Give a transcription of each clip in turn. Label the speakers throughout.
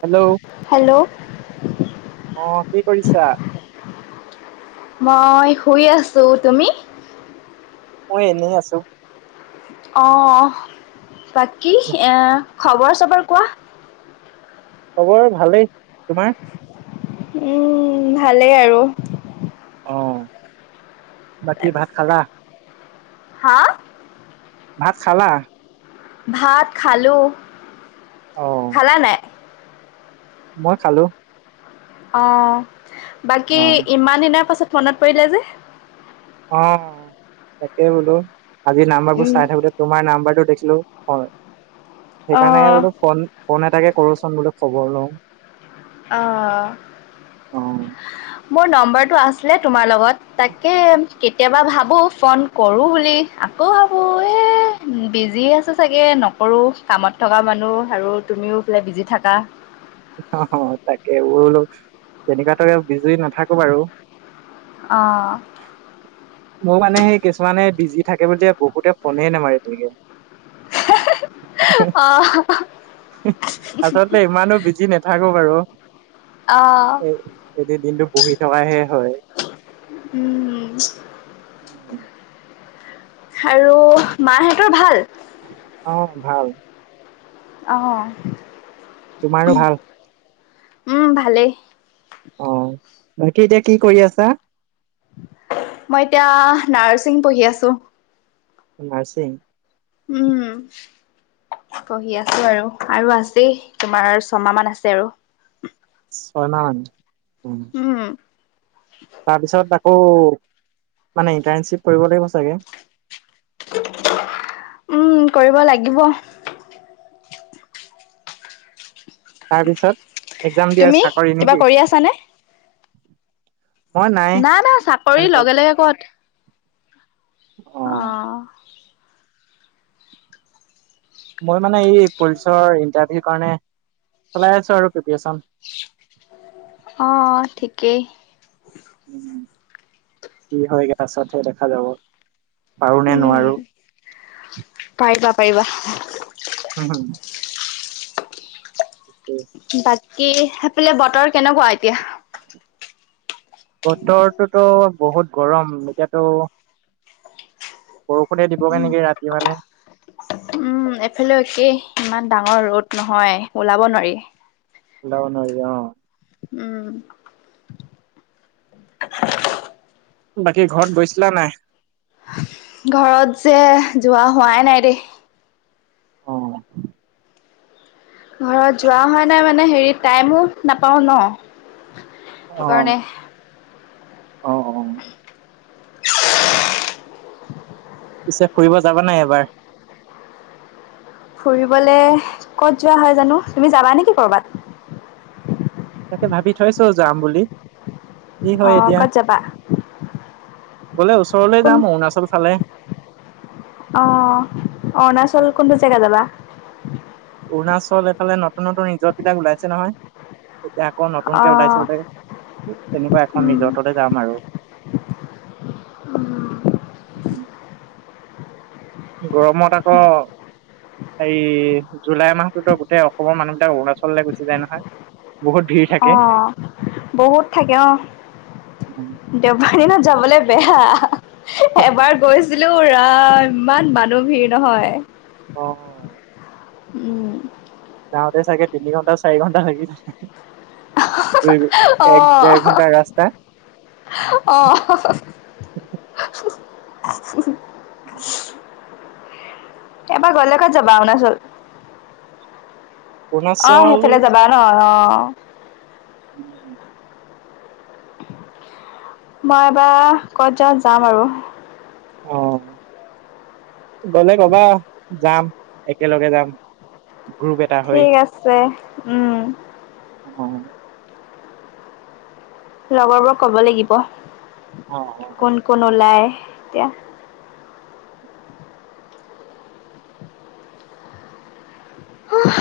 Speaker 1: Hello
Speaker 2: hello
Speaker 1: অ কি কৰিছা
Speaker 2: মই শুই আছো তুমি।
Speaker 1: মই এনেই আছো
Speaker 2: অ বাকী আহ [unintelligible] খবৰ চবৰ কোৱা
Speaker 1: খবৰ ভালেই তোমাৰ।
Speaker 2: উম ভালেই আৰু। [unintelligible]
Speaker 1: অ বাকী ভাত
Speaker 2: তাৰপিছত
Speaker 1: খালা?
Speaker 2: হা
Speaker 1: ভাত খালা
Speaker 2: ভাত খালো
Speaker 1: অ
Speaker 2: খালা নাই
Speaker 1: মই খালো
Speaker 2: অ
Speaker 1: অ
Speaker 2: বাকী ইমান দিনৰ পাছত মনত পৰিলে যে?
Speaker 1: অ তাকে বোলো আজি নাম্বাৰ বোৰ
Speaker 2: উম
Speaker 1: চাই থাকোতে তোমাৰ নাম্বাৰটো দেখিলো হয়
Speaker 2: অঁ
Speaker 1: সেইকাৰণে বলো ফোন ফোন এটাকে কৰোচোন বুলি খবৰ লওঁ।
Speaker 2: অ
Speaker 1: অ
Speaker 2: মোৰ নম্বৰটো আছিলে তোমাৰ লগত। তাকে কেতিয়াবা ভাব ভাবোঁ ফোন কৰোঁ বুলি আকৌ ভাবোঁ এ বিজি আছে চাগে নকৰোঁ কামত থকা মানুহ আৰু তুমিও ইফালে বিজি থাকা।
Speaker 1: অ তাকে বোৰল তেনেকুৱাতক বিজি নাথাকো বাৰু [unintelligible]
Speaker 2: আহঁ
Speaker 1: মোৰ মানে সেই কিছুমানে বিজি থাকে বুলি যে বহুতে ফোনেই নামাৰে কোনো [unintelligible]
Speaker 2: অ',
Speaker 1: হু আচলতে ইমানো [unintelligible] নাথাকক আৰু
Speaker 2: অ',
Speaker 1: এ এটো দিনটো বহি থকাহে হয়
Speaker 2: উম
Speaker 1: উম।
Speaker 2: আৰু মাহঁতৰ ভাল?
Speaker 1: অ ভাল
Speaker 2: অহঁ
Speaker 1: তোমাৰো ভাল।
Speaker 2: উম ভালেই
Speaker 1: অ বাকী এতিয়া কি কৰি আছা?
Speaker 2: মই এতিয়া নাৰছিং পঢ়ি আছো।
Speaker 1: নাৰ্চিং।
Speaker 2: উম পঢ়ি আছো আৰু আৰু আছেই তোমাৰ ছমাহ মান আছে আৰু।
Speaker 1: ছলান [unintelligible]
Speaker 2: উম
Speaker 1: তাৰপিছত আকৌ মানে ইণ্টাৰ্ণশ্বিপ কৰিব লাগিব চাগে?
Speaker 2: উম কৰিব লাগিব।
Speaker 1: তাৰপিছত এক্জাম দিয়া
Speaker 2: তুমি
Speaker 1: চাকৰি
Speaker 2: কিবা
Speaker 1: নেকি?
Speaker 2: কৰি আছানে? নাই না চাকৰি
Speaker 1: তেনেকৈ
Speaker 2: লগে লগে
Speaker 1: অ
Speaker 2: ক'ত [unintelligible]
Speaker 1: মই মানে এই পুলিচৰ ইণ্টাৰভিউ কাৰণে চলাই আছো আৰু প্ৰিপেচন
Speaker 2: অ ঠিকেই।
Speaker 1: কি হয় পা ছতহে দেখা যাব। পাৰো নে
Speaker 2: উম,
Speaker 1: নোৱাৰো।
Speaker 2: পাৰিবা, পাৰিবা
Speaker 1: উম হম
Speaker 2: বাকী সেইফালে বতৰ কেনেকুৱা এতিয়া?
Speaker 1: বতৰটোতো বহুত গৰম এতিয়াতো বৰষুণে দিবগে নেকি ৰাতি মানে।
Speaker 2: উম এফালে একেই ইমান ডাঙৰ ৰ'দ নহয় ওলাব নোৱাৰি
Speaker 1: উলাব নোৱাৰি অ
Speaker 2: উম
Speaker 1: বাকী ঘৰত গৈছিলা নাই
Speaker 2: ঘৰত যে যোৱা হোৱাই নাই দেই
Speaker 1: অ,
Speaker 2: ঘৰত যোৱা হয় নাই মানে হেৰি টাইমো নাপাওঁ ন
Speaker 1: অ,
Speaker 2: সেই কাৰণে
Speaker 1: অ অ পিছে ফুৰিব যাবা নাই এবাৰ
Speaker 2: ফুৰিবলে ক'ত যোৱা হয় জানো তুমি যাবা নেকি কৰ'বাত?
Speaker 1: তাকে ভাবি থৈছো যাম বুলি। কি হয়
Speaker 2: অঁ
Speaker 1: এতিয়া
Speaker 2: কত যাবা?
Speaker 1: গলে ওচৰলে
Speaker 2: কোন
Speaker 1: যাম অৰুণাচল ফালে
Speaker 2: অ অৰুণাচল কোনটো জেগা যাবা?
Speaker 1: অৰুণাচল এইফালে নতুন নতুন ৰিজতবিলাক ওলাইছে নহয়। যে আকৌ
Speaker 2: অ
Speaker 1: নতুনকে ওলাইছে বোলে। তেনেকুৱা এখন
Speaker 2: উম
Speaker 1: ৰিজৰ্টতে যাম আৰু। উম গৰমত আকৌ এই জুলাই মাহটোতো গোটেই অসমৰ মানুহবলাক অৰুণাচললৈ গুচি যায় নহয় বহুত ভিৰ
Speaker 2: অ
Speaker 1: থাকে।
Speaker 2: বহুত থাকে অ দেওবানী ন যাবলৈ বেয়া এবাৰ গৈছিলো পুৰা ইমান মানুহ ভিৰ নহয়।
Speaker 1: অ।
Speaker 2: উম
Speaker 1: যাওঁতে চাগে তিনি ঘণ্টা চাৰি ঘণ্টা লাগি থাকে। দুই
Speaker 2: অ
Speaker 1: এক ডেৰ ঘণ্টাৰ ৰাস্তা
Speaker 2: আহ।
Speaker 1: উম
Speaker 2: এবাৰ গলে ক'ত যাবা অৰুণাচল। আহ
Speaker 1: অৰুণাচল
Speaker 2: সেইফালে যাবা ন অ
Speaker 1: উম
Speaker 2: মই এবাৰ ক'ত যাওঁ যাম আৰু।
Speaker 1: অ গলে কবা যাম একেলগে যাম গ্ৰুপ এটা হৈ
Speaker 2: ঠিক আছে উম
Speaker 1: অও
Speaker 2: লগৰবোৰ কব লাগিব
Speaker 1: অ
Speaker 2: কোন কোন ওলায়। এতিয়া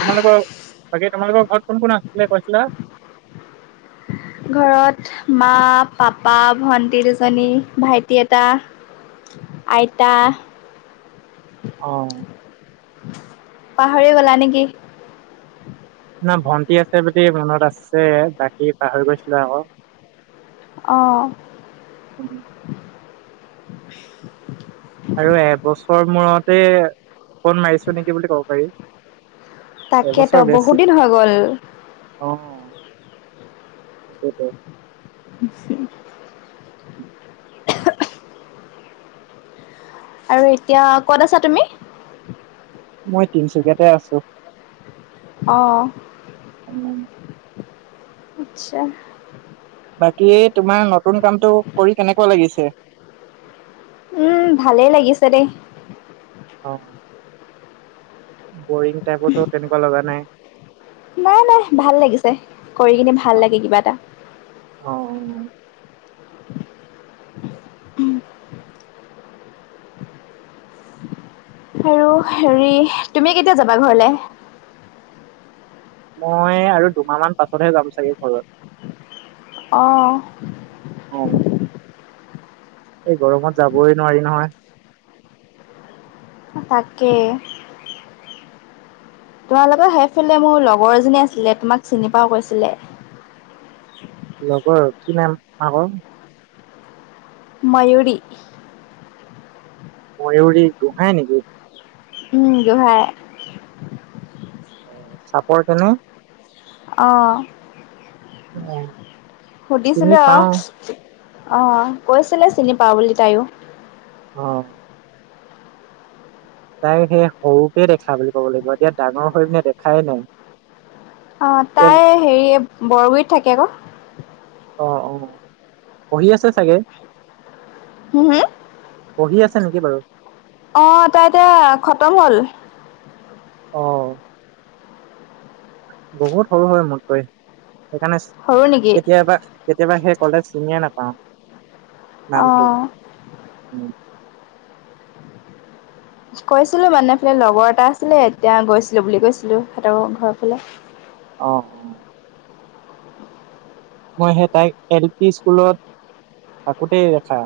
Speaker 1: তোমালোকৰ, বাকী তোমালোকৰ ঘৰত কোন কোন আছিলে কৈছিলা?
Speaker 2: ঘৰত মা, পাপা, ভণ্টি দুজনী, ভাইটি এটা আইতা
Speaker 1: আহ।
Speaker 2: পাহৰিয়ে গলা নেকি?
Speaker 1: না ভন্টি আছে বুলি মনত আছে বাকী পাহৰি গৈছিলো আকৌ
Speaker 2: অহ
Speaker 1: উম! আৰু এবছৰ মূৰতে ফোন মাৰিছো নেকি বুলি কব পাৰি।
Speaker 2: তাকেতো
Speaker 1: এবছৰ
Speaker 2: বহুত
Speaker 1: বেছি,
Speaker 2: দিন হৈ গ'ল
Speaker 1: অ। সেইটোট। [unintelligible]
Speaker 2: আৰু এতিয়া ক'ত আছা তুমি?
Speaker 1: মই তিনচুকীয়াতে আছো।
Speaker 2: অ আত্চ্ছা
Speaker 1: বাকী তোমাৰ নতুন কামটো কৰি কেনেকুৱা লাগিছে।
Speaker 2: উম ভালেই লাগিছে দেই।
Speaker 1: অ বৰিং টাইপো তেনেকুৱা লগা নাই?
Speaker 2: ন নাই ভাল লাগিছে, কৰি কিনে ভাল
Speaker 1: অ
Speaker 2: লাগে কিবা এটা।
Speaker 1: অ
Speaker 2: আৰু হেৰি তুমি কেতিয়া যাবা ঘৰলে?
Speaker 1: মই আৰু দুমাহ মান পাছতহে যাম চাগে ঘৰত।
Speaker 2: অ।
Speaker 1: অ এই গৰমত যাবই নোৱাৰি নহয়।
Speaker 2: তাকে তোমাৰ লগত সেইফালে মোৰ লগৰ এজনী আছিলে তোমাক চিনি পাও কৈছিলে।
Speaker 1: লগৰ আৰু কি নাম আক
Speaker 2: ময়ূৰি।
Speaker 1: ময়ূৰী গোহাঁই নেকি?
Speaker 2: উম! গোহাঁই।
Speaker 1: চাপৰ কেনে।
Speaker 2: অ।
Speaker 1: অ চিনি
Speaker 2: সুধিছিলো অ
Speaker 1: পাও
Speaker 2: আহ কৈছিলে চিনি পাই বুলি তাইও
Speaker 1: অ। তাই সেই সৰুতে দেখা বুলি ক'ব লাগিব এতিয়া ডাঙৰ হৈ পিনে দেখাই নাই।
Speaker 2: অ
Speaker 1: এল
Speaker 2: তাই হেৰি বৰগোইত থাকে ক
Speaker 1: অ অ পঢ়ি আছে চাগে।
Speaker 2: হোম হো
Speaker 1: পঢ়ি আছা নেকি বাৰু?
Speaker 2: অ এ তাই এতিয়া খতম হ'ল।
Speaker 1: আহ বহুত সৰু হৈ মোত কৈ সেইকাৰণে
Speaker 2: সৰু নেকি
Speaker 1: কেতিয়াবা কেতিয়াবা সেই কলেজ চিনিয়ে নাপাওঁ।
Speaker 2: অ
Speaker 1: উম।
Speaker 2: কৈছিলো মানে ফালে লগৰ এটা আছিলে এতিয়া গৈছিলো বুলি কৈছিলো সিহঁতৰ ঘৰৰ ফালে।
Speaker 1: অ অ। মই সেই তাইক এল পি স্কুলত থাকোঁতেই দেখা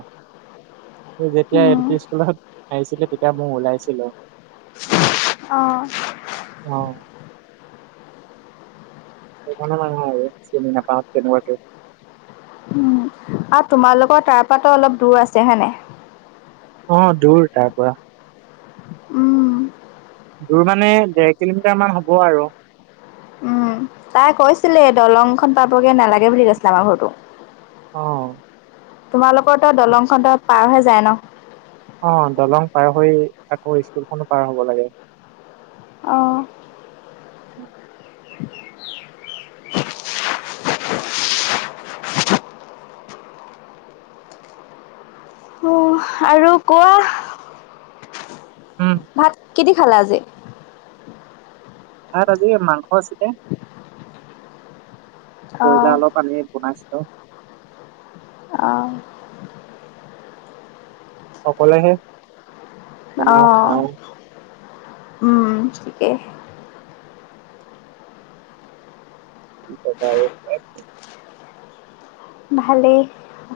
Speaker 1: তই যেতিয়া এল
Speaker 2: উম,
Speaker 1: পি স্কুলত আহিছিলি তেতিয়া মই ওলাইছিলো।
Speaker 2: অ
Speaker 1: অ সেইকাৰণে মানে বাৰু চিনি নাপাও কেনেবাকে।
Speaker 2: উম, আৰু তোমালোকৰ তাৰ পৰা ত অলপ দূৰ আছে হয় নাই?
Speaker 1: অ দূৰ তাৰ পৰা।
Speaker 2: উম।
Speaker 1: দূৰ মানে, ডেৰ কিলোমিটাৰ মান হ'ব আৰু।
Speaker 2: উম, তাই কৈছিলে দলংখন পাবগে নালাগে বুলি কৈছিলে আমাৰ ঘৰটো।
Speaker 1: অ।
Speaker 2: তোমালোকৰতো দলংখনতো পাৰ হৈ যায় ন'?
Speaker 1: অ', দলং পাৰ হৈয়ে আকৌ স্কুলখনো পাৰ হব লাগে।
Speaker 2: অ'।
Speaker 1: [inaudible]
Speaker 2: উম, আৰু কোৱা
Speaker 1: উম।
Speaker 2: কিদি খালা আজি?
Speaker 1: ভাত আজি মাংস আছিলে। বইলা
Speaker 2: অ',
Speaker 1: অলপ আানি বনাইছোঁ।
Speaker 2: অ'।
Speaker 1: অকলেহে। বনাও খাও
Speaker 2: অ'। উম ঠিকেই।
Speaker 1: কিবা কবা আৰু, উপায় নাই।
Speaker 2: ভালেই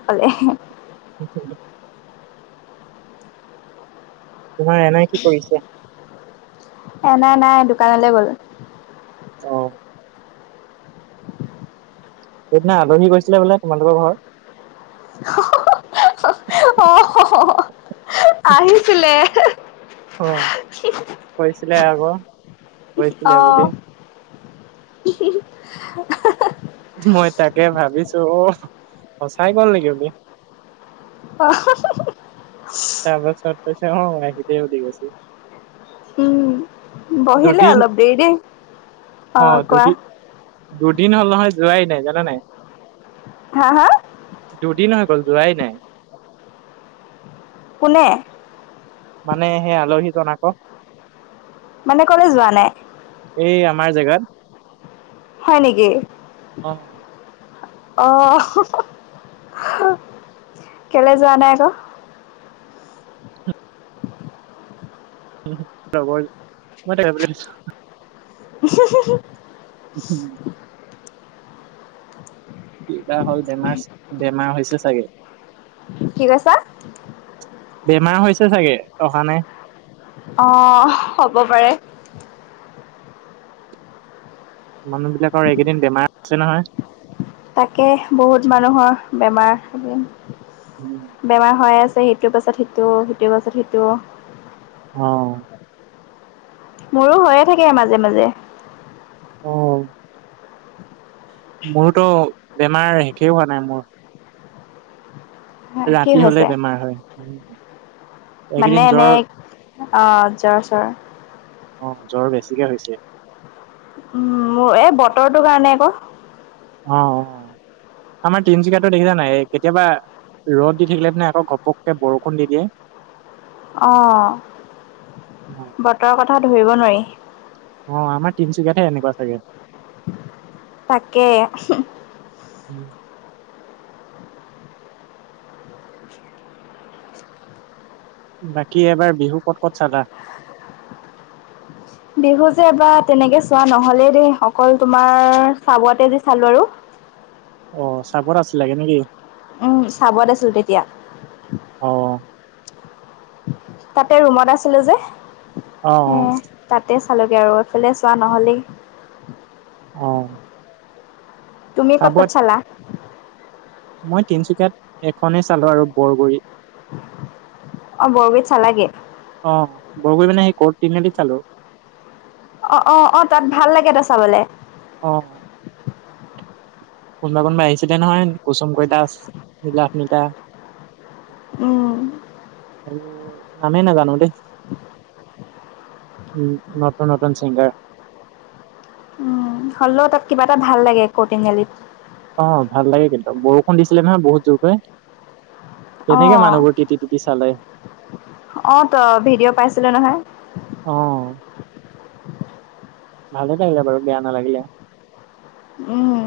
Speaker 2: অকলে।
Speaker 1: [inaudible] তোমাৰ এনাই কি কৰিছে?
Speaker 2: এনাই নাই। দোকানলৈ গ'ল।
Speaker 1: অ'। সেইদিনা আলহী গৈছিলে বোলে, তোমালোকৰ ঘৰত?
Speaker 2: হঁ - হঁ, অ' - অ'। আহিছিলে।
Speaker 1: অ', কৈছিলে আক'। গৈছিলে বুলি।
Speaker 2: অ',
Speaker 1: উম। মই তাকে ভাবিছোঁ অ' সঁচাই গ'ল নেকি কি বুলি।
Speaker 2: অ' হঁ-হঁ।
Speaker 1: তাৰপাছত কৈছে অ' মাইকিটোৱে সুধি গৈছোঁ।
Speaker 2: উম বহিলে অলপ দেৰি দেই। অ' কোৱা?
Speaker 1: দুদিন হ'ল নহয়। যোৱাই নাই, জানা নাই?
Speaker 2: হা - হা?
Speaker 1: দুদিন হৈ গ'ল, যোৱাই নাই।
Speaker 2: কোনে?
Speaker 1: মানে সেই আলহীজন আকৌ।
Speaker 2: মানে ক'লৈ যোৱা নাই?
Speaker 1: এই আমাৰ জেগাত।
Speaker 2: হয় নেকি?
Speaker 1: অ'।
Speaker 2: অ' হঁ-হঁ-। কেলে যোৱা নাই আক'?
Speaker 1: [unintelligible] মই তাকে বুলিছোঁ।
Speaker 2: হঁ-হঁ-হঁ।
Speaker 1: হঁ - হঁ। কি বা হ'ল বেমাৰ- বেমাৰ হৈছে চাগে।
Speaker 2: কি কৈছা?
Speaker 1: বেমাৰ হৈছে চাগে। অহা নাই।
Speaker 2: অ' হ'ব পাৰে।
Speaker 1: মানুহবিলাকৰ এইকেইদিন বেমাৰ আছে নহয়।
Speaker 2: তাকে বহুত মানুহৰ বেমাৰ- বেমাৰ হৈ আছে। সেইটোৰ পাছত সেইটো, সেইটোৰ পাছত সেইটো
Speaker 1: অ'।
Speaker 2: মোৰো হৈয়ে থাকে মাজে - মাজে।
Speaker 1: অ'। মোৰোতো বেমাৰ শেষে হোৱা নাই মোৰ।
Speaker 2: কি
Speaker 1: ৰাতি হলে
Speaker 2: হৈছে
Speaker 1: বেমাৰ হয়।
Speaker 2: মানে
Speaker 1: এইকেইদিন জ্বৰ
Speaker 2: এনেই অ জ্বৰ চৰ
Speaker 1: অ জ্বৰ বেছিকে হৈছে।
Speaker 2: উম, মোৰ এই বতৰটোৰ কাৰণে ক।
Speaker 1: অ অ আমাৰ তিনিচুকীয়াতে দেখিছা নাই কেতিয়াবা ৰ'দ দি থাকিলে মানে আক ঘপককে বৰষুণ দি দিয়ে।
Speaker 2: অঁ বতৰৰ কথা ধৰিব নোৱাৰি।
Speaker 1: অ আমাৰ তিনচুকীয়াতে এনেকুৱা চাগে।
Speaker 2: তাকে
Speaker 1: উম বাকী এইবাৰ বিহু ক'ত ক'ত চালা?
Speaker 2: বিহু যে বাৰ তেনেকে চোৱা নহলেই দেই অকল তোমাৰ চাবোৱাতে যে চালো আৰু।
Speaker 1: অ চাবোৱাত আছিলাগে নেকি?
Speaker 2: উম চাবুৱাত আছিলো তেতিয়া।
Speaker 1: অ
Speaker 2: তাতে ৰুমত আছিলো যে।
Speaker 1: অ অ।
Speaker 2: চালোঁগৈ আৰু এইফালে চোৱা নহ'লেই।
Speaker 1: অহ
Speaker 2: তুমি ক'ত ক'ত চালা?
Speaker 1: মই তিনিচুকীয়াত এখনেই চালোঁ আৰু বৰগুৰি।
Speaker 2: অ বৰগুৰিত চালাগে।
Speaker 1: অহ বৰগুৰিত মানে কৰ্টটিনীয়ালিত চালোঁ।
Speaker 2: অ অ অ তাত ভাল লাগে ত চাবলে।
Speaker 1: অ কোনোবা কোনোবা আহিছিলে নহয় কুচুম কৈলাচ, নীলাভনীটা।
Speaker 2: উম,
Speaker 1: আৰু নামেই নাজানো দেই। উম নতুন নতুন ছিংগাৰ।
Speaker 2: উম, হ'লেও তাত কিবা এটা ভাল লাগে কৰ্ট তিনিআলিত।
Speaker 1: অ ভাল লাগে কিন্তু বৰষুণ দিছিলে নহয় বহুত জোৰকৈ। কেনেকে
Speaker 2: অঁ
Speaker 1: মানুহবোৰ তিতি তিতি চালে।
Speaker 2: অ তই ভিডিঅ' পাইছিলো নহয়।
Speaker 1: অ' ভালে লাগিলে বাৰু বেয়া নালাগিলে।
Speaker 2: উম।